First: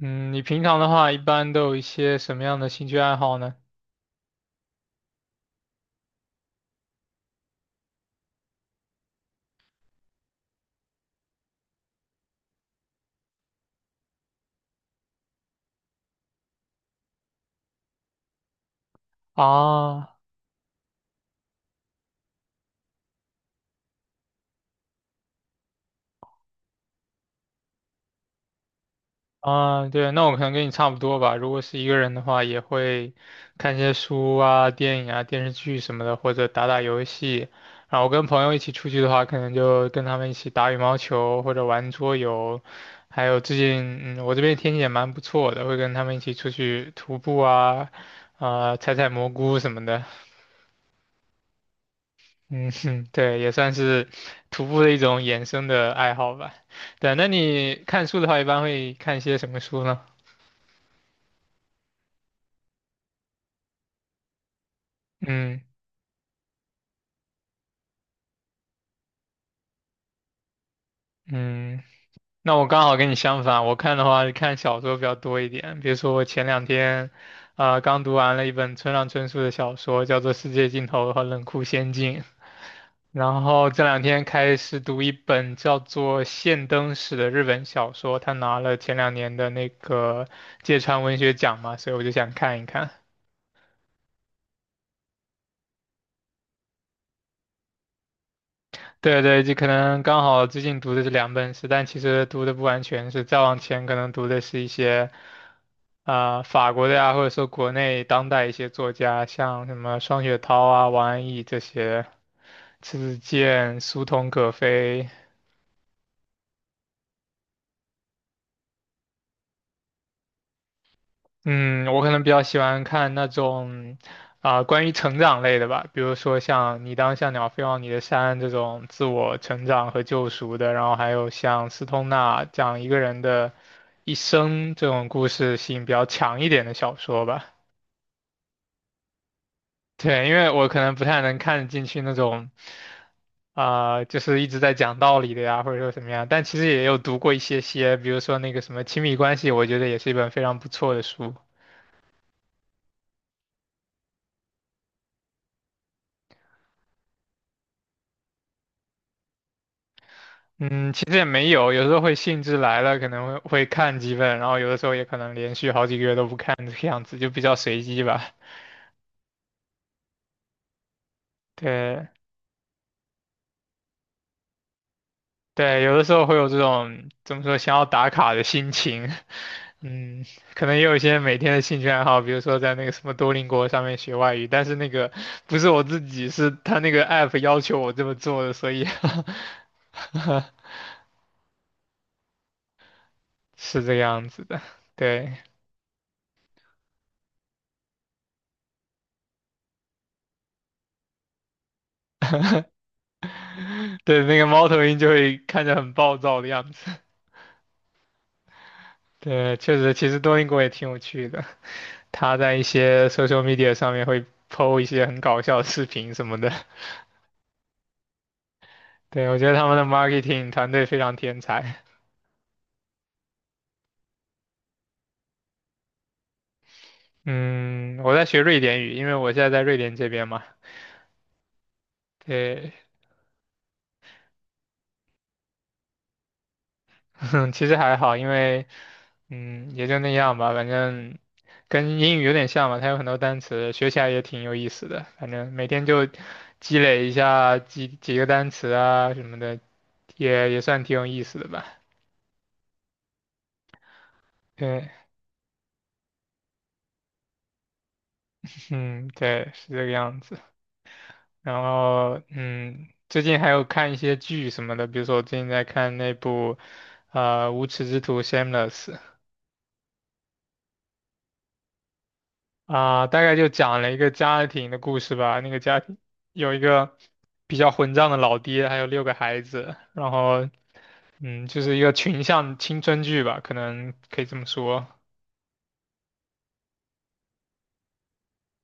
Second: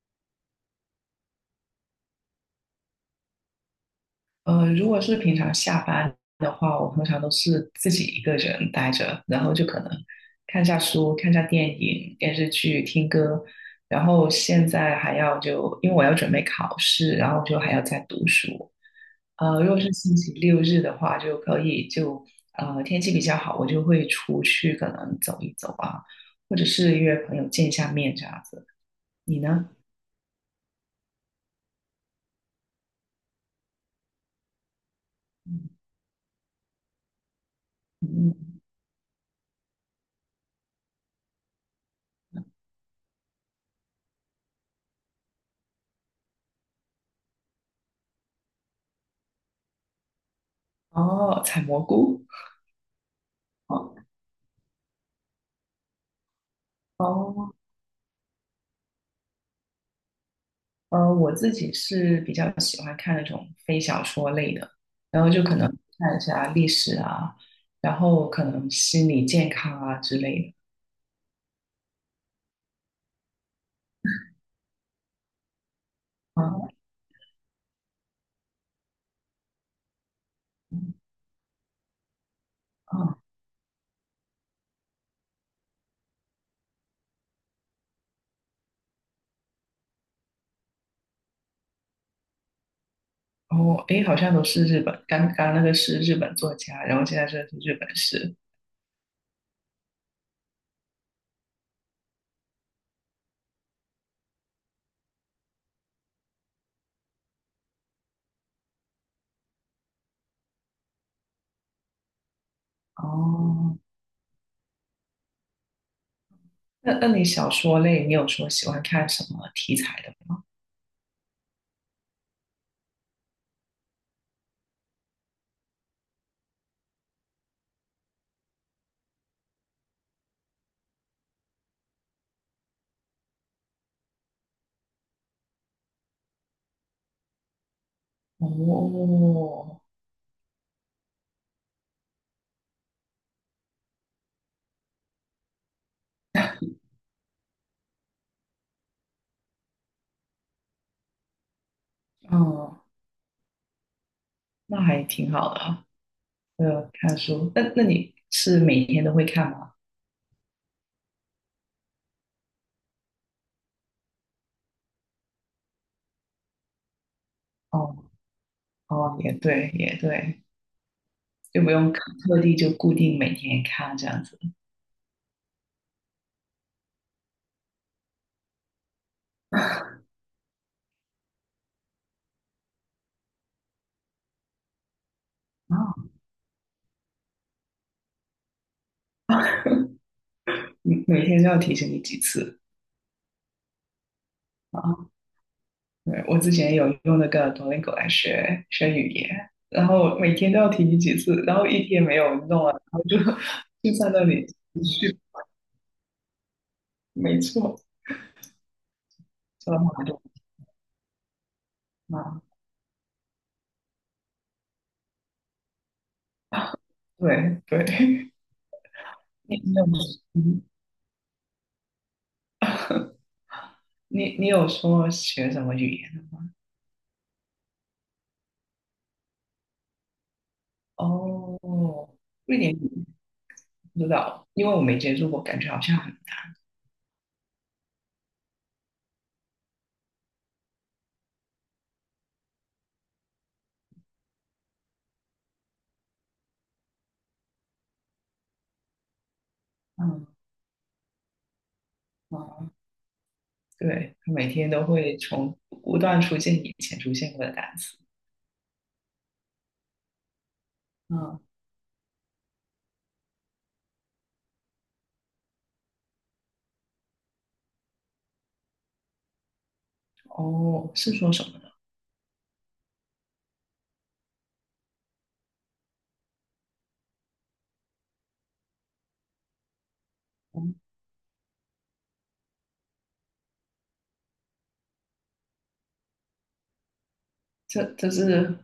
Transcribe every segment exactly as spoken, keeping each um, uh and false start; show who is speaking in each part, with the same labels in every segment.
Speaker 1: 嗯，你平常的话一般都有一些什么样的兴趣爱好呢？
Speaker 2: 呃，如果是平常下班的话，我通常都是自己一个人待着，然后就可能看下书、看下电影、电视剧、听歌，然后现在还要就因为我要准备考试，然后就还要再读书。呃，如果是星
Speaker 1: 啊
Speaker 2: 期六日的话，就可以就呃天气比较好，我就会出去可能走一走啊，或者是约朋友见一下面这样子。你呢？
Speaker 1: 啊，对，那我可能跟你差不多吧。如果是一个人的话，也会看些书啊、电影啊、电视剧什么的，或者打打游戏。然后跟朋友一
Speaker 2: 嗯。
Speaker 1: 起出去的话，可能就跟他们一起打羽毛球或者玩桌游。还有最近，嗯，我这边天气也蛮不错的，会跟他们一起出去徒步啊，啊、采采蘑菇什么的。
Speaker 2: 哦，采蘑菇。
Speaker 1: 嗯哼，对，也算是
Speaker 2: 哦
Speaker 1: 徒步的一种衍生的爱好吧。对，那
Speaker 2: 哦。
Speaker 1: 你看书的话，一般会看些什么书呢？
Speaker 2: 呃，我自己是比较喜欢看那种非小说类的，然后就可
Speaker 1: 嗯
Speaker 2: 能看一下历史啊，然后可能心理健康啊之类
Speaker 1: 嗯，那我刚好跟你相反，我看的话是看小说比较多一点。比如说我
Speaker 2: 的。
Speaker 1: 前两
Speaker 2: 啊
Speaker 1: 天，呃，刚读完了一本村上春树的小说，叫做《世界尽头和冷酷仙境》。
Speaker 2: 啊，
Speaker 1: 然后这两天开始读一本叫做《现灯史》的日本小说，他拿了前两年的那个芥川文学奖嘛，所以我就想看一看。
Speaker 2: 然后诶，好像都是日本，刚刚那个是日本作家，然后现在这个是日本诗。
Speaker 1: 对对，就可能刚好最近读的这两本是，但其实读的不完全是，再往前可能读的是一些啊、法国的呀，或者说国内当代一些作家，像什么双雪涛啊、王安忆这些，迟子
Speaker 2: 哦，
Speaker 1: 建、苏童可飞。
Speaker 2: 那那你小说类，你有说喜欢看什么题材的吗？
Speaker 1: 嗯，我可能比较喜欢看那种啊、关于成长类的吧，比如说像《你当像鸟飞往你的山》这种自我成长和救赎的，然后还有像斯通纳讲一个人的一生这种故事性比较强一点的小说吧。
Speaker 2: 哦，
Speaker 1: 对，因为我可能不太能看得进去那种啊、就是一直在讲道理的呀，或者说什么样，但其实也有读过一些些，比如说那个什么《亲密关系》，我觉得也是一本非常不错的书。
Speaker 2: 嗯，那还挺好的啊。呃，看书，那那你是每天都会看吗？
Speaker 1: 嗯，其实也没有，有时候会兴致来了，可能会会看几本，然后有的时候也可能连续好几个月都不看，这个样子就比较随机
Speaker 2: 哦。
Speaker 1: 吧。
Speaker 2: 哦，也对，也对，就不用
Speaker 1: 对
Speaker 2: 特地就固定每天看这样子
Speaker 1: 对，有的时候会有这种怎么说想要打卡的心情，嗯，可能也有一些每天的兴趣爱好，比如说在那个什么多邻国上面学外语，但是那个不是我自
Speaker 2: 啊。
Speaker 1: 己，是他那个 app 要求我这么做的，所以
Speaker 2: 每每天都要提醒你几次
Speaker 1: 是这个样子的。
Speaker 2: 啊。
Speaker 1: 对
Speaker 2: 对，我之前有用那个 D U O L I N G O 来学学语言，然后每天都要提醒几次，然后一天没有弄了，然后就 就在
Speaker 1: 对，
Speaker 2: 那
Speaker 1: 那个
Speaker 2: 里持
Speaker 1: 猫头鹰就
Speaker 2: 续，
Speaker 1: 会看着很暴躁的样子。
Speaker 2: 没错，
Speaker 1: 对，
Speaker 2: 说
Speaker 1: 确
Speaker 2: 的
Speaker 1: 实，
Speaker 2: 好
Speaker 1: 其实
Speaker 2: 多
Speaker 1: 多邻国也挺有趣的，他
Speaker 2: 啊。
Speaker 1: 在一些 social media 上面会 P O 一些很搞笑的视频什么的。
Speaker 2: 对对，
Speaker 1: 对，我觉 得
Speaker 2: 你
Speaker 1: 他
Speaker 2: 你
Speaker 1: 们的
Speaker 2: 有
Speaker 1: marketing
Speaker 2: 嗯
Speaker 1: 团队非常天才。
Speaker 2: 你你有说学什么语言的吗？
Speaker 1: 嗯，我在学瑞典语，因为我现在在瑞典这边嘛。
Speaker 2: 哦，瑞
Speaker 1: 对，
Speaker 2: 典语不知道，因为我没接触过，感觉好像很难。
Speaker 1: 其实还好，因为嗯也就那样吧，反正跟英语有点像嘛，它有很多单词，学起来也挺有意思的。反正每天就积累一下几几个单词啊什么的，
Speaker 2: 嗯
Speaker 1: 也也算挺有意思的吧。
Speaker 2: 嗯对，他每天都
Speaker 1: 对，
Speaker 2: 会从不断出现以前出现过的单词。
Speaker 1: 嗯，对，是这个样子。
Speaker 2: 嗯。
Speaker 1: 然后，嗯，最近还有看一些剧什么的，比如说我最近在看那部，呃，《无耻之徒》（Shameless）。
Speaker 2: 哦，是说什么呢？
Speaker 1: 啊、大概就讲了一个家庭的故事吧。那个家庭有一个比较混账的老爹，还有六个孩子，然后，
Speaker 2: 嗯，
Speaker 1: 嗯，就是一个群像青春剧吧，可能可以这么说。
Speaker 2: 这这是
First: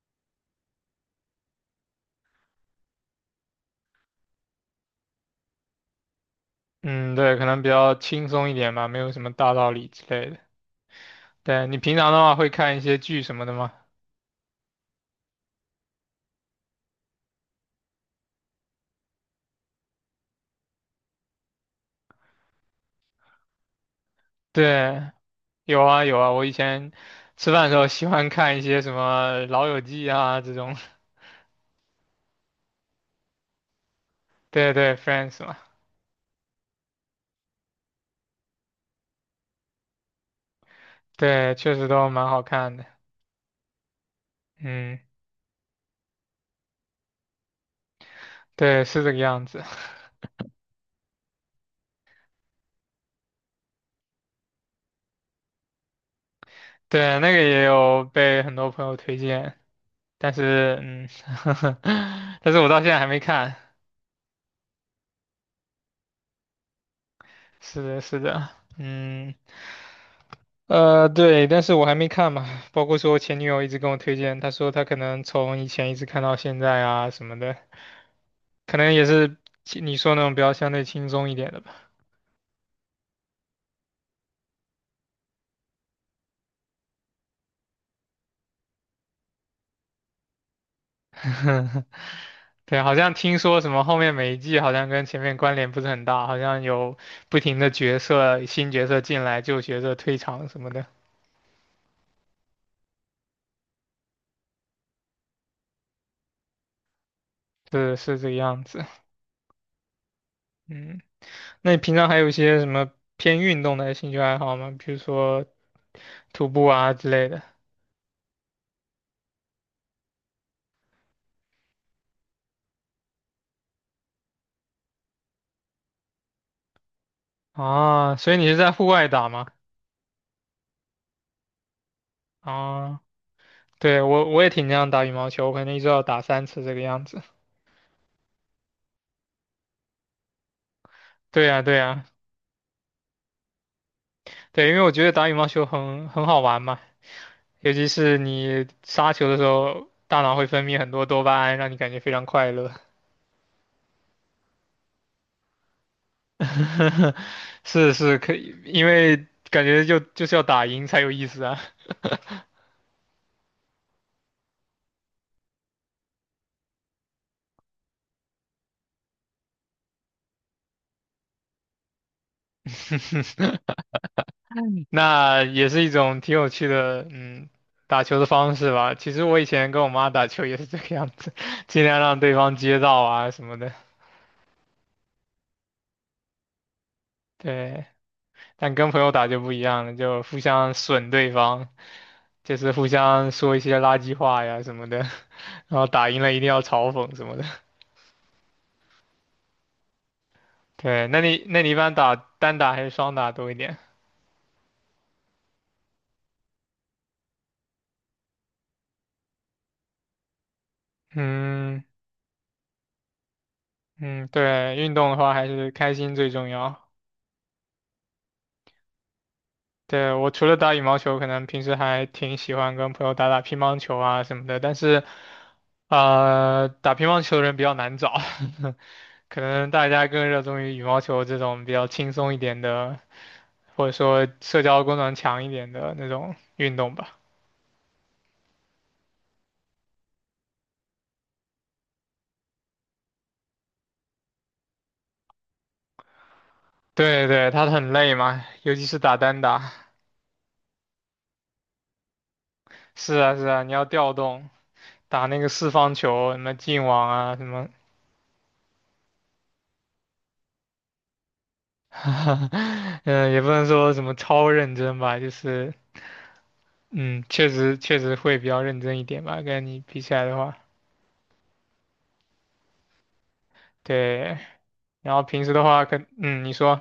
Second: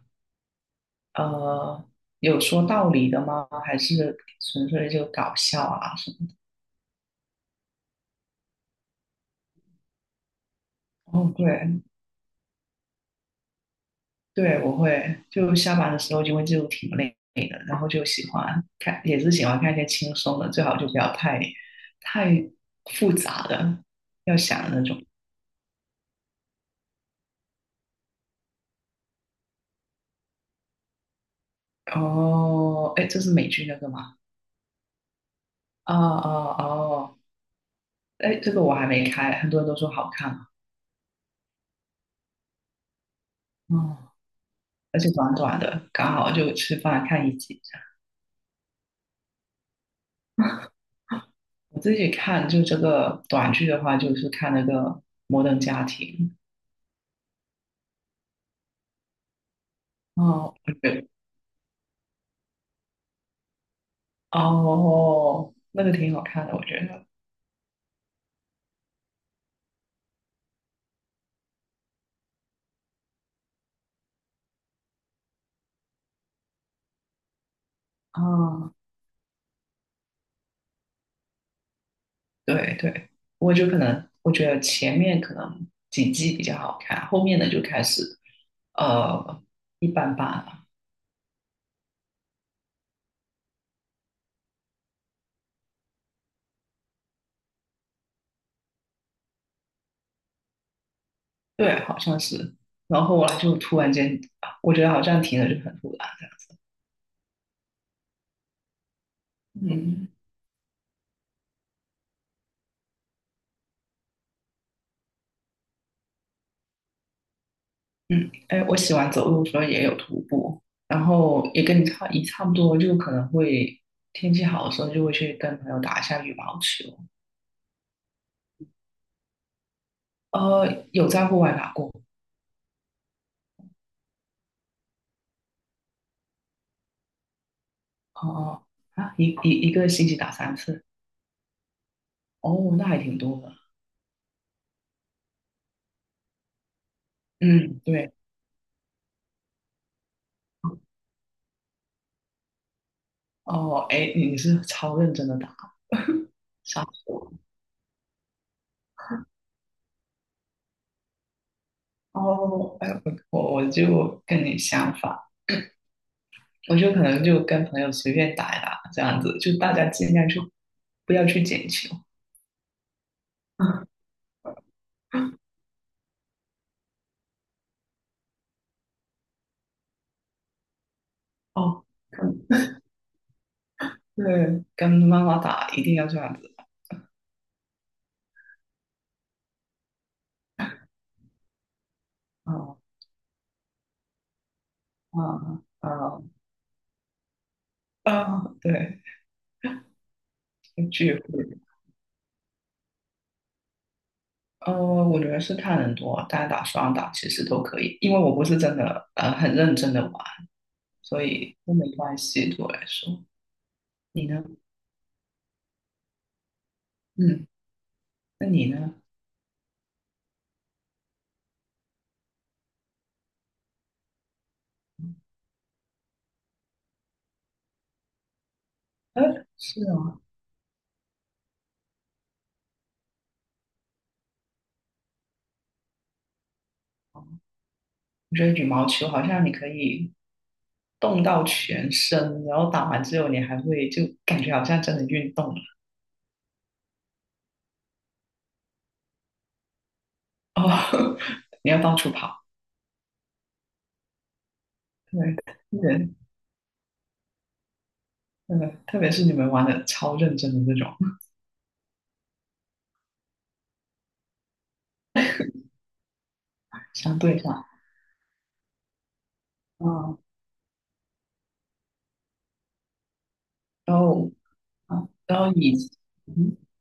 Speaker 2: 呃有说道理的吗？还是纯粹就搞笑啊什么的？
Speaker 1: 嗯，对，可能比较轻松一点吧，没有什么大道理之类的。
Speaker 2: 哦，对
Speaker 1: 对，你平常的话会看一些剧什么的吗？
Speaker 2: 对，我会就下班的时候，因为就挺累的，然后就喜欢看，也是喜欢看一些轻松的，最好就不要太太复杂的，要想的那种。
Speaker 1: 对，有啊有啊，我以前吃饭的时候喜欢看一些什么《老友记》啊这种，
Speaker 2: 哦，哎，这是美剧那个吗？
Speaker 1: 对对，Friends 嘛，
Speaker 2: 哦哦哦，哎，这个我还没开，很多人都说好看嘛。
Speaker 1: 对，确实都蛮好看的。
Speaker 2: 哦，
Speaker 1: 嗯，
Speaker 2: 而且短短的，刚好就吃饭看一集。
Speaker 1: 对，是这个样子。
Speaker 2: 我自己看就这个短剧的话，就是看那个《摩登家庭》。
Speaker 1: 对，那个也有被很多朋友推荐，但
Speaker 2: 哦，我
Speaker 1: 是
Speaker 2: 觉得，
Speaker 1: 嗯，但是我到现在还没看。
Speaker 2: 哦，那个挺好看的，我觉得。
Speaker 1: 是的，是的，嗯，呃，对，但是我还没看嘛，包括说我前女友一直跟我推荐，她说她可能从以前一直看到现在啊什么的，
Speaker 2: 哦，
Speaker 1: 可能也是你说那种比较相对轻松一点的吧。
Speaker 2: 对对，我就可能我觉得前面可能几季比较好看，后面的就开始呃一般般了。
Speaker 1: 对，好像听说什么后面每一季好像跟前面关联不是很大，好像有不停的角色、新角色进来，旧角色退场什么的，
Speaker 2: 对，好像是。然后后来就突然间，我觉得好像停了，就很突然
Speaker 1: 是是这个样子。
Speaker 2: 的嗯。
Speaker 1: 嗯，那你平常还有一些什么偏运动的兴趣爱好吗？比如说徒步啊之类的。
Speaker 2: 嗯，哎，我喜欢走路的时候也有徒步，然后也跟你差也差不多，就可能会天气好的时候就会去跟朋友打一下羽毛球。
Speaker 1: 啊，所以你是在户外打吗？
Speaker 2: 呃，有在户外打过。
Speaker 1: 啊，对，我我也挺经常打羽毛球，我可能一周要打三次这个样子。
Speaker 2: 哦哦，啊，一一一个星期打三次，
Speaker 1: 对呀，对呀，
Speaker 2: 哦，那还挺多的。
Speaker 1: 对，因为我觉得打羽毛球很很好玩嘛，尤
Speaker 2: 嗯，
Speaker 1: 其
Speaker 2: 对。
Speaker 1: 是你杀球的时候，大脑会分泌很多多巴胺，让你感觉非常快乐。
Speaker 2: 哦，哎，你你是超认真的打，吓死 我了。
Speaker 1: 是是，可以，因为感觉就就是要打赢才有意思啊。
Speaker 2: 哦，哎，我我我就跟你相反，我就可能就跟朋友随便打一打这样子，就大家尽量去不要去捡球。
Speaker 1: 那也是一种挺有趣的，嗯，打球的方式吧。其实我以前跟我妈打球也是这个样子，
Speaker 2: 哦。
Speaker 1: 尽量让对方接到啊什么的。
Speaker 2: 对，跟妈妈打一定要这样子。
Speaker 1: 对，但跟朋友打就不一样了，就互相损对方，就是互
Speaker 2: 啊
Speaker 1: 相说一些垃圾话呀什么的，
Speaker 2: 啊
Speaker 1: 然后打
Speaker 2: 啊
Speaker 1: 赢了一定要嘲讽什么的。
Speaker 2: 啊！对，
Speaker 1: 对，
Speaker 2: 聚
Speaker 1: 那你
Speaker 2: 会。
Speaker 1: 那你一般打单打还是双打多一点？
Speaker 2: 呃，我觉得是看人多，单打双打其实都可以，因为我不是真的呃很认真的玩，所以都
Speaker 1: 嗯
Speaker 2: 没关系对我来说。你
Speaker 1: 嗯，
Speaker 2: 呢？
Speaker 1: 对，运动的话还是开心最重要。
Speaker 2: 嗯，那你呢？
Speaker 1: 对，我除了打羽毛球，可能平时还挺喜欢跟朋友打打乒乓球啊什么的，但是，呃，打乒乓球的人比较难找，
Speaker 2: 呃，
Speaker 1: 可能
Speaker 2: 是
Speaker 1: 大家
Speaker 2: 啊，
Speaker 1: 更热衷于羽毛球这种比较轻松一点的，或者说社交功能强一点的那种运动吧。
Speaker 2: 我觉得羽毛球好像你可以动到全身，然后打完之后你还会就感觉好像真的运动了。
Speaker 1: 对对，它很累嘛，尤其是打单打。
Speaker 2: 哦，你要到处跑。
Speaker 1: 是啊是啊，你要调动，打
Speaker 2: 对，
Speaker 1: 那个四方
Speaker 2: 对，
Speaker 1: 球，什么进网啊什么，
Speaker 2: 真的，特别是你们玩的超认真的那种，
Speaker 1: 嗯也不能说什么超认真吧，就是。
Speaker 2: 相
Speaker 1: 嗯，
Speaker 2: 对
Speaker 1: 确
Speaker 2: 上，
Speaker 1: 实确实会比较认真一点吧，跟你比起
Speaker 2: 嗯，
Speaker 1: 来的话，
Speaker 2: 然后，
Speaker 1: 对。
Speaker 2: 啊，
Speaker 1: 然后
Speaker 2: 然
Speaker 1: 平
Speaker 2: 后
Speaker 1: 时的
Speaker 2: 以，
Speaker 1: 话，跟嗯，你
Speaker 2: 嗯，
Speaker 1: 说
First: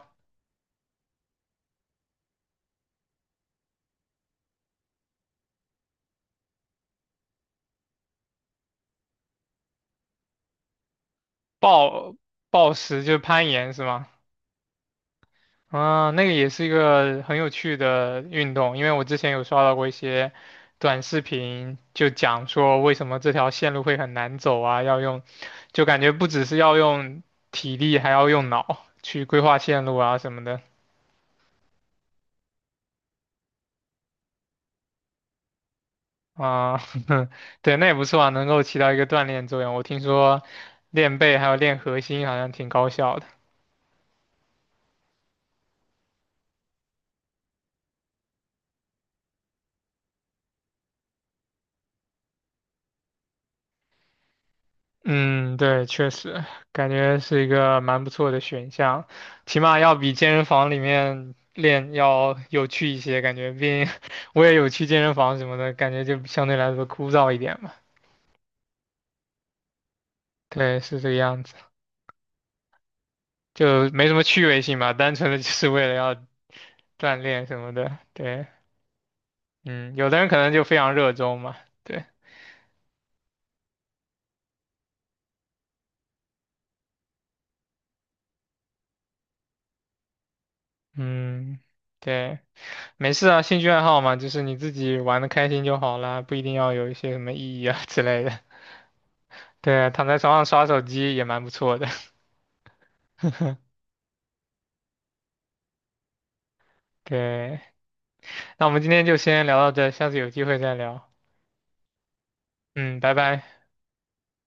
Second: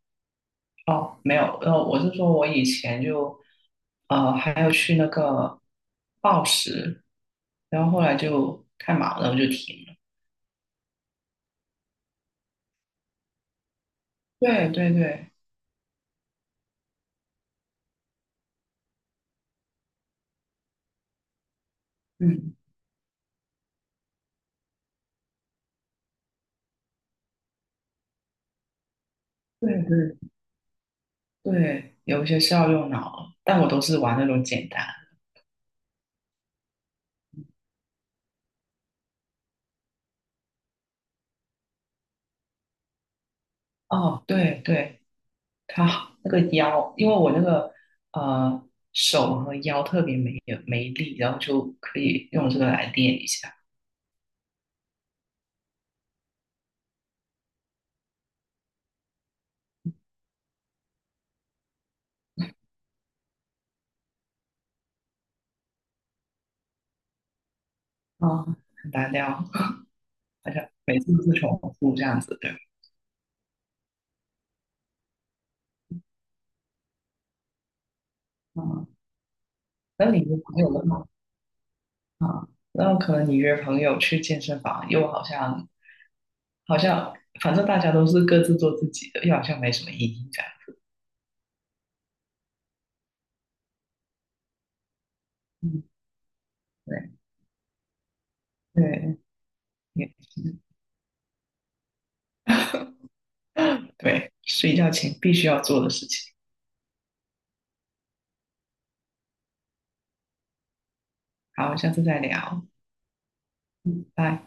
Speaker 2: 哦，没有，然后我是说我以前就，呃，还有去那个报时，然后后来就太忙了，我就停了。
Speaker 1: 暴暴食就是攀岩是吗？
Speaker 2: 对对对。
Speaker 1: 啊，那个也是一个很有趣的运动，因为我之前有刷到过一些短视频，就讲
Speaker 2: 嗯，
Speaker 1: 说为什么这条线路会很难走啊，要用，就感觉不只是要用体力，还要用脑去规划
Speaker 2: 对
Speaker 1: 线路
Speaker 2: 对
Speaker 1: 啊什么的。
Speaker 2: 对，有一些是要用脑，但我都是玩那种简单。
Speaker 1: 啊，对，那也不错啊，能够起到一个锻炼作用。我听说练背还有练核心好像挺高效的。
Speaker 2: 哦，对对，他好那个腰，因为我那个呃手和腰特别没有没力，然后就可以用这个来练一下。
Speaker 1: 嗯，对，确实感觉是一个蛮不错的选项，起码要比健身房里面练要有趣一些，感觉。毕竟 我也有去健身房什么的，感觉就相对来说枯燥一点嘛。
Speaker 2: 啊、很单调，好像
Speaker 1: 对，是
Speaker 2: 每
Speaker 1: 这
Speaker 2: 次
Speaker 1: 个
Speaker 2: 都是
Speaker 1: 样子，
Speaker 2: 重复这样子的。
Speaker 1: 就没什么趣味性嘛，单纯的就是为了要锻炼什么的。对，
Speaker 2: 啊、
Speaker 1: 嗯，
Speaker 2: 那
Speaker 1: 有的
Speaker 2: 你
Speaker 1: 人可
Speaker 2: 约
Speaker 1: 能
Speaker 2: 朋
Speaker 1: 就
Speaker 2: 友
Speaker 1: 非
Speaker 2: 的
Speaker 1: 常
Speaker 2: 话，
Speaker 1: 热衷嘛。对。
Speaker 2: 啊、那可能你约朋友去健身房，又好像好像反正大家都是各自做自己的，又好像没什么意义这样。
Speaker 1: 嗯，对，没事啊，兴趣爱好嘛，就是你自己玩的开心就
Speaker 2: 嗯，
Speaker 1: 好啦，不一定要有一
Speaker 2: 对
Speaker 1: 些什么意义啊之类的。
Speaker 2: 对，
Speaker 1: 对啊，躺
Speaker 2: 也
Speaker 1: 在床上
Speaker 2: 是
Speaker 1: 刷手机也蛮不错的。
Speaker 2: 对，睡觉前必须要做的事情。
Speaker 1: 对，那我们今天就先聊到这，下次有机会再聊。
Speaker 2: 好，下次再聊，
Speaker 1: 嗯，拜拜。
Speaker 2: 嗯，拜。